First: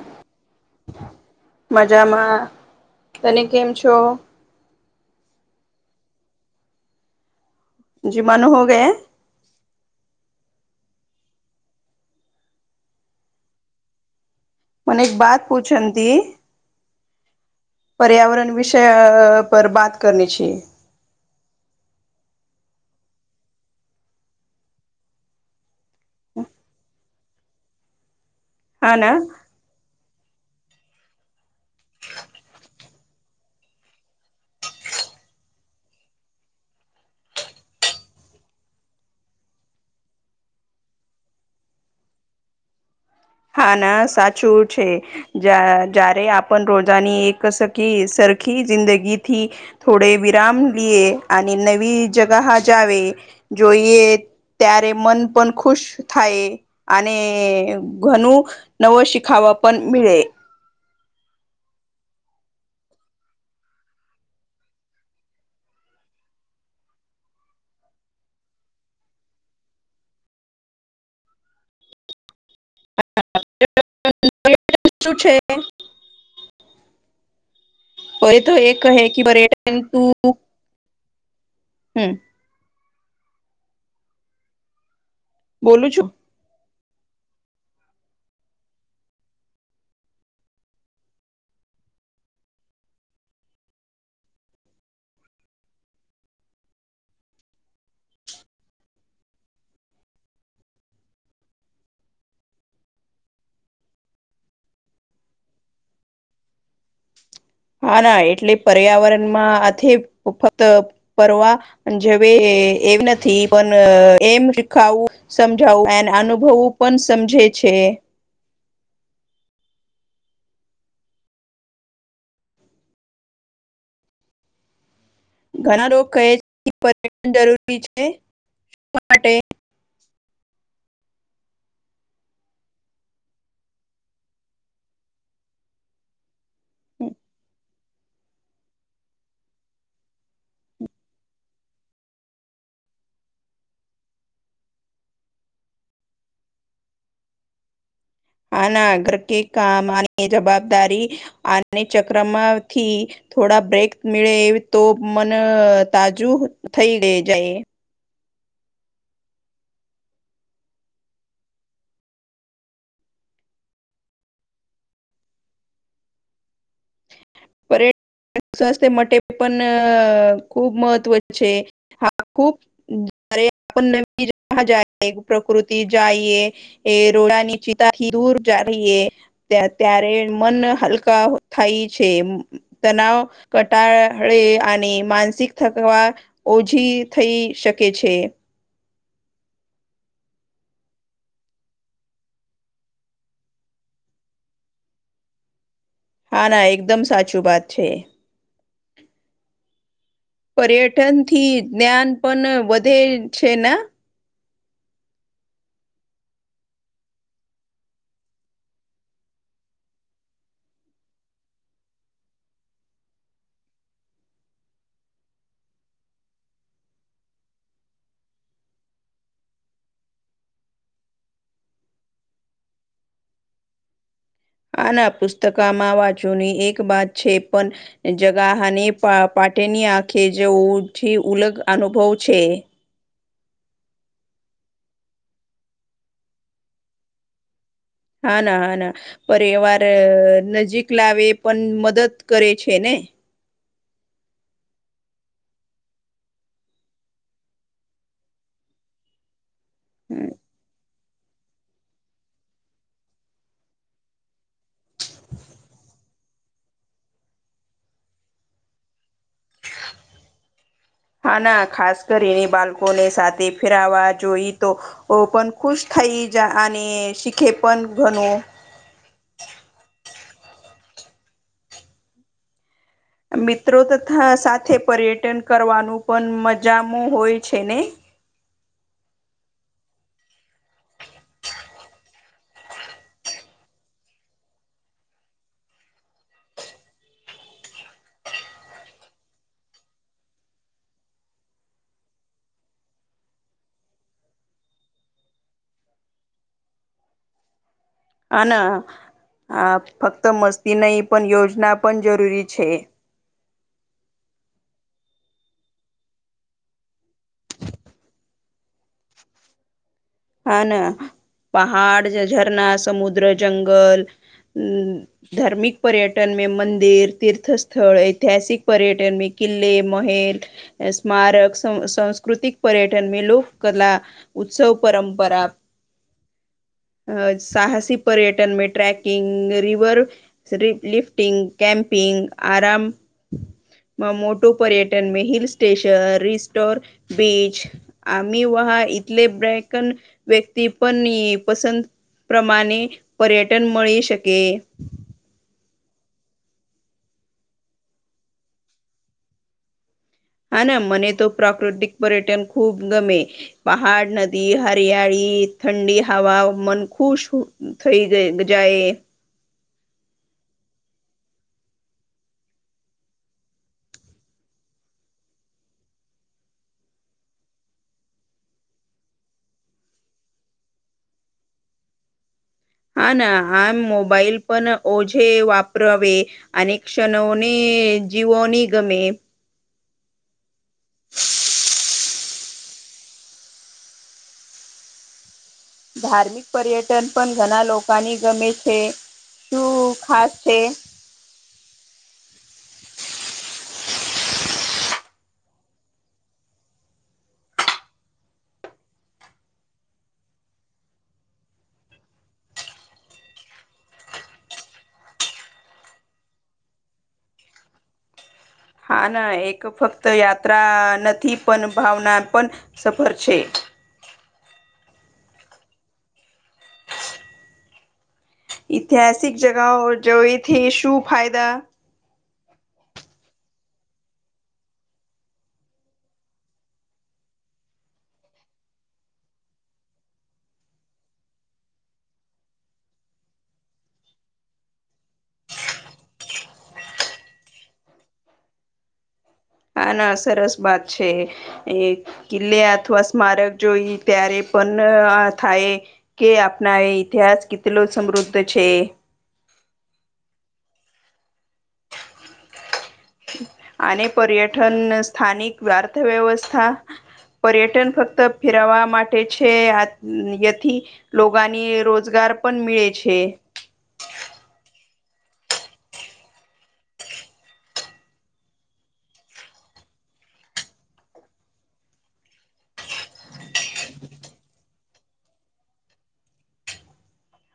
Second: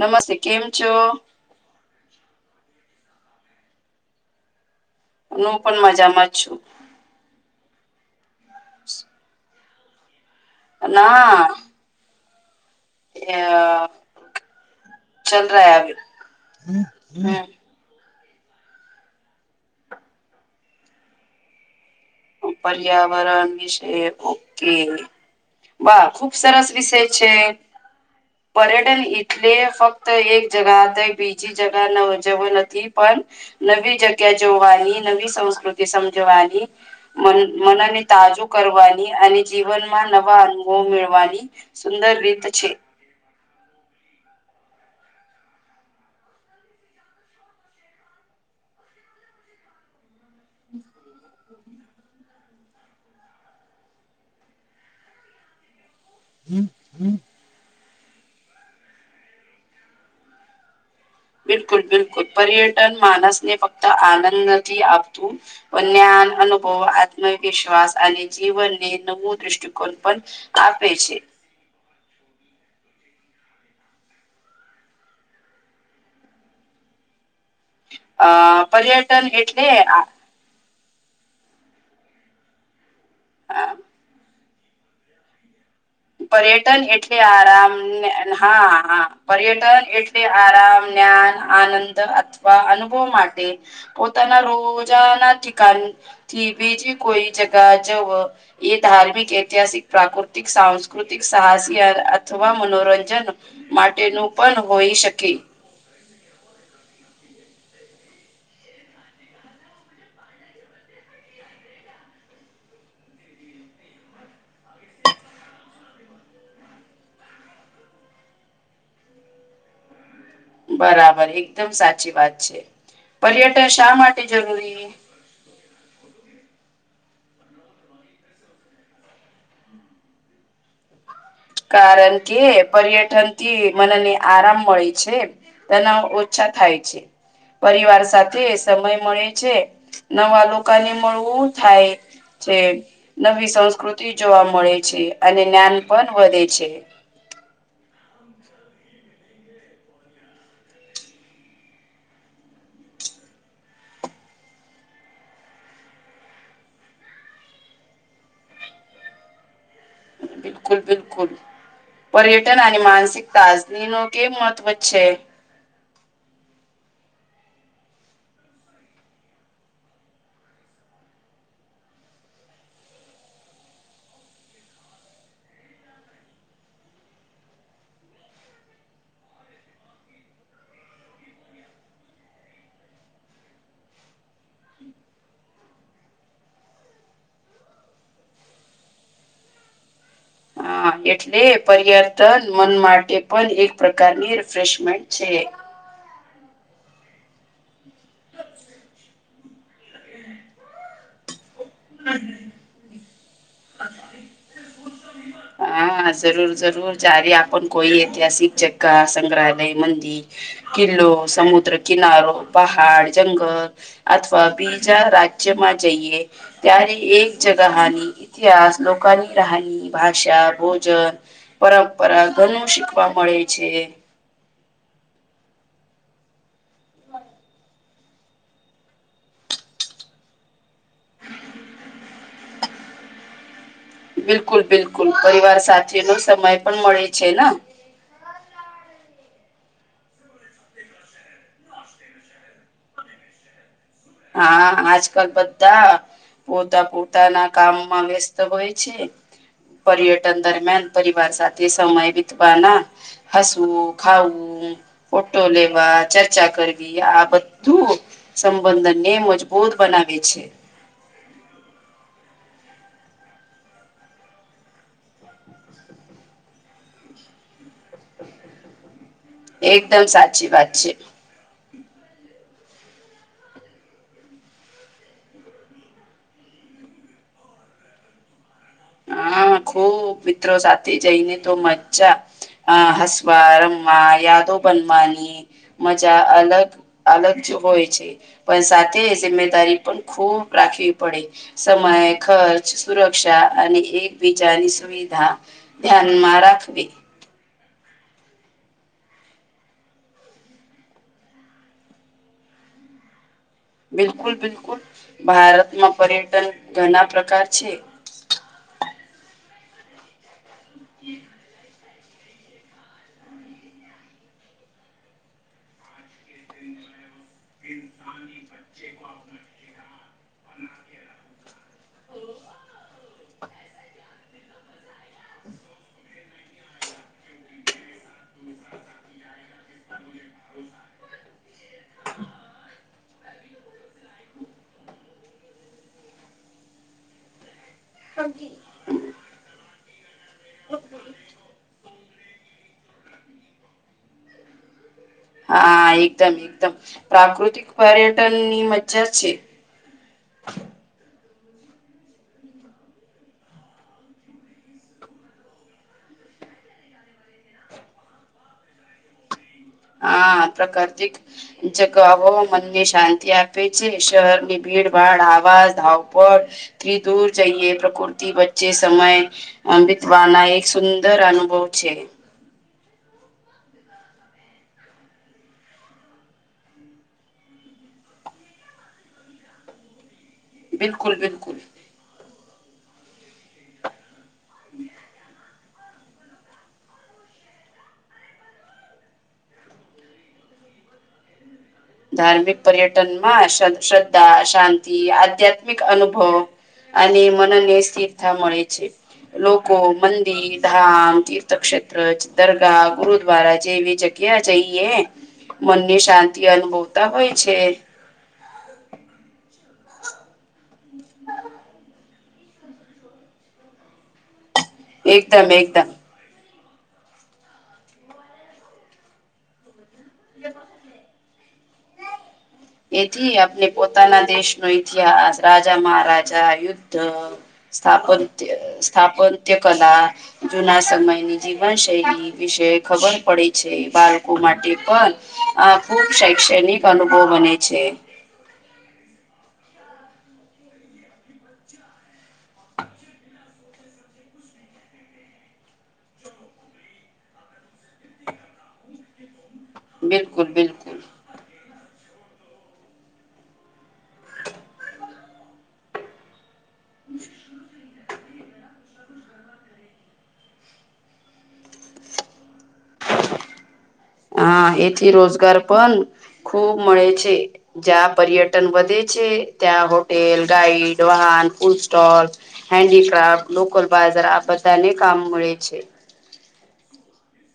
નમસ્તે કેમ છો? મજામાં તને કેમ છો? હું પણ મજામાં જ છું. જીમાણું હોવે. ના. અ મને એક બાત ચલ પૂછન રહ હતી પર્યાવરણ વિષય‌ અ પર બાત કરની છી. પર્યાવરણ વિશે ઓકે. વાહ ખુબ સરસ વિષય છે હા પર્યટન ના એટલે ફક્ત તો એક જગા તો બીજી જગા ન જેવ નથી પણ નવી જગ્યા જોવાની નવી સંસ્કૃતિ સમજવાની મ મનને તાજુ કરવાની અને જીવનમાં નવા અનુભવ મેળવાની સુંદર રીત છે. હા ના સાચું છે. જા જ્યારે આપણ રોજાની એક સખી સરખી જિંદગીથી થોડે વિરામ લિએે અ. નવી જગાા જાવે જોઈએ ત્યારે મન પણ ખુશ થાય હમ હમ અને ઘણું નવો શીખાવા પણ મળે. બિલકુલ બિલકુલ પર્યટન માણસ ને ફક્ત આનંદ નથી આપતુ. પણ જ્ઞાન અનુભવ આત્મવિશ્વાસ અને જીવનને નવો દ્રષ્ટિકોણ પણ આપે છે. શું છે. હ અ એ તો એક હૈ પર્યટન એટલે પર્યટન આ તું હમ હા બોલું છુ. પર્યટન એટલે આરામ હા હા પર્યટન એટલે આરામ જ્ઞાન આનંદ અથવા અનુભવ માટે પોતાના રોજાના કણ થી બીજી કોઈ જગા જવ એ ધાર્મિક ઐતિહાસિક પ્રાકૃતિક સા પ્રાકૃતિક સાહસ અથવા મનોરંજન માટેનું પણ હોઈ શકે હા ના એટલે પર્યાવરણમાં આથી ફક્ત પરવા જેવે એમ નથી પણ એમ શીખાવુ. સમજાવું એ અનુભવવું પણ સમજે છે. બરાબર એકદમ સાચી વાત છે પર્યટન શા માટે જરૂરી ઘણા રગ કહે છે પર્યટન જરૂરી છે, શ માટે કારણ કે પર્યટન થી મનને આરામ મળે છે. તનાવ ઓછા થાય છે. પરિવાર સાથે સમય મળે છે નવા લોકોને મળવું થાય જે નવી સંસ્કૃતિ જોવા મળે છે અને જ્ઞાન પણ વધે છે. આના ઘર કે કામ અને જવાબદારી અને ચક્રમાંથી. થોડા બ્રેક મળળે એ તો મન તાજું થઈ જાય. [unintelligible] પર્યટન અને માનસિક તાજની ન કેમ મહત્વ છે. પર્યટન સ્વાસ્થ્ય માટે પણ ખૂબ મહત્વ છે, હા ખૂબ જારે આપ નવી જ જાય પ્રકૃતિ જઈએ. એ રોડા ની ચિતાથી દૂર જ રહીએ. ત ત્યારે મન હલકા થાય છે. તનાવ કટાે અને માનસિક થકવા. ઓછી થઈ શકે છે. હા એટલે પર્યર્તન મન માટે પણ એક પ્રકારની રિફ્રેશમેન્ટ છે. હા ના એકદમ સાચું વાત છે. પર્યટન થી જ્ઞાન પણ વધે છે, ના [inaudible] હા જરૂર જરૂર જ્યારે આપ કોઈ ઐતિહાસિક જગ્ગ સંગ્રહાલય મંદિર કિલ્લો સમુદ્ર કિનારો પહાડ જંગલ અથવા બીજા રાજ્યમાં જઈએ ત્યારે એક જગહની. તિહાસ લોકની રાહની ભાષા ભોજન પરંપરા ઘણું શીખવા મળે છે. આના પુસ્તકામાં વાંચની એક બાત છે, પણ જગાહની પાટેની આંખે જે ઓી ઉલગ અનુભવ છે. બિલકુલ બિલકુલ પરિવાર સાથેથી નો સમય પણ મળે છે ને હના હના પરિવાર નજીક લાવે પણ મદદ કરે છેને. હા આજ કલ બધા પોતા પોતાના કામમાં વ્યસ્ત હોય છે હમ. પર્યટન દરમિયાન પરિવાર સાથે સમય વીતવા ના હસવું ખાવું. ફોટો લેવા ચર્ચા કરવી આ બધું. બંદન ને મજબૂત બનાવે છે. હા ના ખાસ કરીને બાળકોને સાથે ફેરવા જોઈએ તો પણ ખુશ થઈ જ અને શીખે પણ ઘણું એકદમ સાચી વાત છે. મિત્રો તથા સાથે પર્યટન કરવાનું પણ મજામાં હોય છે ને. હા ખુબ મિત્રો સાથે જઈને તો મજા. હ હસવા, રમ્મા યા તો બનવાની. મજા અલગ અલગ જ હોય છે. પણ સાથે જિમ્મેદારી પણ ખૂબ રાખવી પડે. સમય, ખર્ચ, સુરક્ષા અને એકબીજાની સુવિધા ધ્યાનમાં રાખવી. હન આ ફક્ત મસ્તી નહી પણ યોજના પણ જરૂરી છે. બિલકુલ બિલકુલ ભારતમાં પર્યટન ઘણા પ્રકાર છે. હા ના પહાડ જે ઝરના, સમુદ્ર, જંગલ, ધાર્મિક પર્યટન મે મંદિર તીર્થ સ્થળ ઐતિહાસિક પર્યટન મે કિલ્લે મહેલ, સ્મારક, સાંસ્કૃતિક પર્યટન મે લોક કલા, ઉત્સવ પરંપરા. અ સાહસી પર્યટન મે ટ્રેકિંગ, રીવર શ્રીપ લિફ્ટિંગ, કેમપિંગ, આરામ માં મોટું પર્યટન મે હિલ સ્ટેશન, રિસ્ટોર, બીચ આમ [unintelligible] વહ ટલે બ્રેકન વ્યક્તિ પણ પસંદ પ્રમાણે પર્યટન મળી શકે. હા એકદમ એકદમ પ્રાકૃતિક પર્યટન ની મજ્જા છે. હા ના મને તો પ્રાકૃતિક પર્યટન ખૂબ ગમે. પહાડ, નદી, હરિયાળી, ઠંડી હવા મન ખુશ થઈ જાય. હા પ્રકારતિક જગ મનને શાંતિ આપે છે, શહેરની ભીડ ભાડ, આવાસ, ધાવપ ત દૂર જઈએ પ્રકૃતિ વચ્ચે સમય. બીતવાના એક સુંદર અનુભવ છે. હા ના આ મોબાઈલ પણ ઓજે વાપરાવે, અને ક્ષણોને જીવોની ગમે. બિલકુલ બિલકુલ. [inaudible] ધાર્મિક પર્યટન પણ ઘણા લોકોની ગમે છે. શું ખાસ છે? ધાર્મિક પર્યટન માં શ્રદ્ધા શાંતિ, આધ્યાત્મિક અનુભવ અને મનને સ્થિરતા મળે છે. લોકો મંદિર, ધામ, તીર્થક્ષેત્ર, દરગાહ, ગુરુદ્વારા જેવી જગ ક્યાં જઈએ મનને શાંતિ અનુભવતા હોય છે્ હા ના એક ફક્ત યાત્રા નથી પણ ભાવના પણ સફર છે. એકદમ એકદમ. ઇતિહાસિક જગહ જોઇ થી શું ફાયદ? એથી આપને પોતાના દેશનો ઇતિહાસ, રાજા મહારાજા યુદ્ધ સ્થાપત્ય સ્થાપત્ય કલા જૂના સમયની જીવનશૈલી વિશે ખબર પડે છે, બાળકો માટે પણ આ ખુબ શૈક્ષણિક અનુભવ બને છે. હા ના સરસ વાત છે. એ કિલ્લે અથવા સ્મારક જોઈ ત્યારે પણ થાય. કે આપણા એ ઇતિહાસ કેટલો સમૃદ્ધ છે. બિલકુલ બિલકુલ. અને પર્યટન સ્થાનિક વ્યાર્થ વ્યવસ્થા પર્યટન ફક્ત ફેરવા માટે છે, આત યથી લોગાની રોજગાર પણ મીડે છે હા એથી રોજગાર પણ ખૂબ મળે છે જ્યાં પર્યટન વધે છે, ત્યાં હોટેલ, ગાઈડ, વાહન, ફૂડ સ્ટોલ હેન્ડીક્રાફ્ટ, લોકલ બાજાર આ બધાને કામ મળે છે.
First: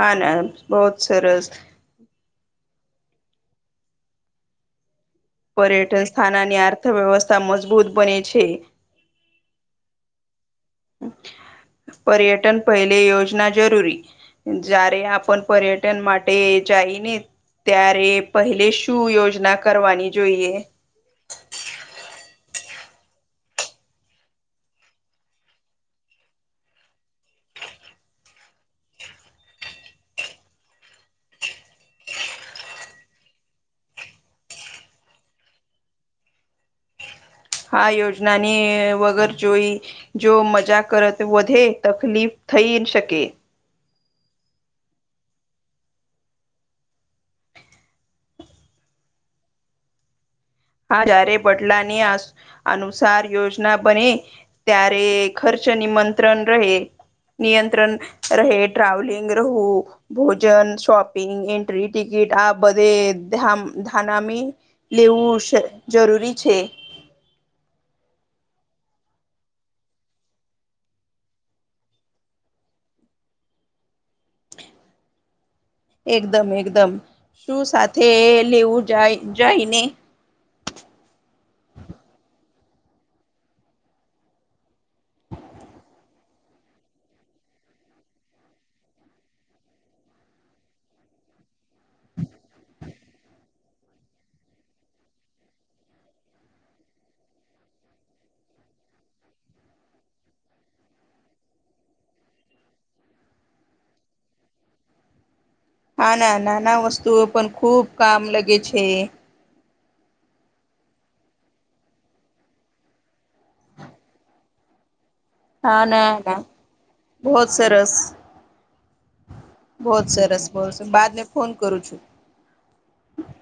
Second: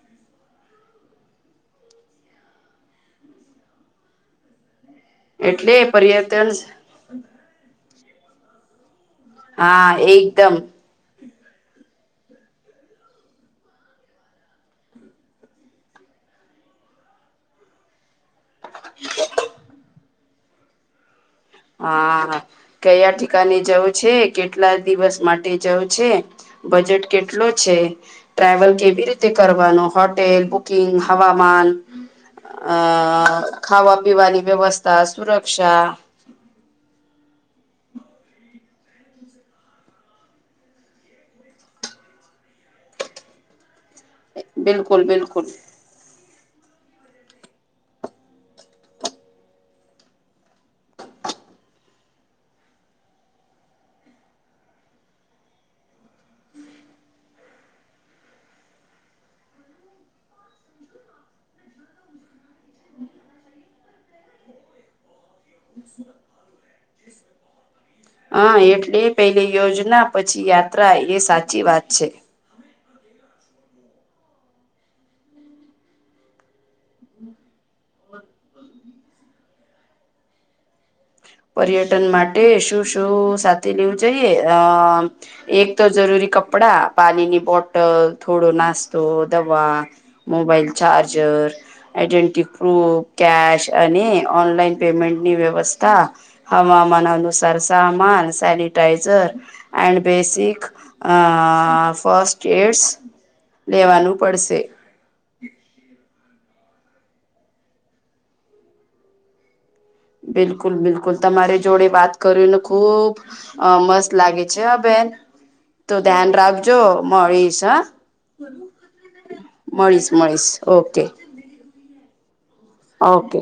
હાને બોહુત સરસ. પર્યટન સ્થાન આની અર્થવ્યવસ્થા મજબૂત બને છે. હા એકદમ. પર્યટન પહેલે યોજના જરૂરી જારે આપણ પર્યટન માટે જઈને ત્યારે પહેલેશ ટુ યોજના કરવાની જોઈએ. હા હા કયા ઠિકાને જવું છે, કેટલા દિવસ માટે જવું છે. બજેટ કેટલો છે. ટ્રાવલ કેવી રીતે કરવાનો, હોટેલ, બુકિંગ, હવામાન. અ ખાવા પીવાની વ્યવસ્થા, સુરક્ષા [inaudible] હા યોજના ની વગર જોઈ જો મજા કરત વધે તકલીફ થઈ શકે બિલકુલ બિલકુલ હા જયારે બદલાની આસ અનુસાર યોજના બને ત્યારે ખર્ચ નીમંત્રણ રહે. નિયંત્રણ રહે, ટ્રાવલિંગ રહું ભોજન, શોપિંગ, એન્ટ્રી ટિકિટ આ બધે ધામ ધાનામી લેવુંશ જરૂરી છે. હા એટલે પેલે યોજના, પછી યાત્રા એ સાચી વાત છે. એકદમ એકદમ, તુ સાથે લેવું જાય જાય ને પર્યટન માટે શું શું સાથે લેવું જોઈએ અ મ એક તો જરૂરી કપડા, પાણીની બોટલ, થોડો નાસ્તો, દવા. Mobile charger identity proof, cash અને ઓનલાઈન પેમેન્ટની વ્યવસ્થા હવામાન અનુસાર સામાન, sanitiser and basic first aids લેવાનું પડશે હાના, નાના વસ્તુઓ પણ ખુબ કામ લગે છે. બિલકુલ બિલકુલ તમારી જોડે વાત કર્યું ને ખુબ અ મસ્ત લાગે છે હ બેેન હા તો ના ધ્યાન ના રાખજો, બહત મળીશ હા. સરસ બહત મળીશ સરસ મળીશ બહત ઓકે બાદ મે ફોન કરું છું. ઓકે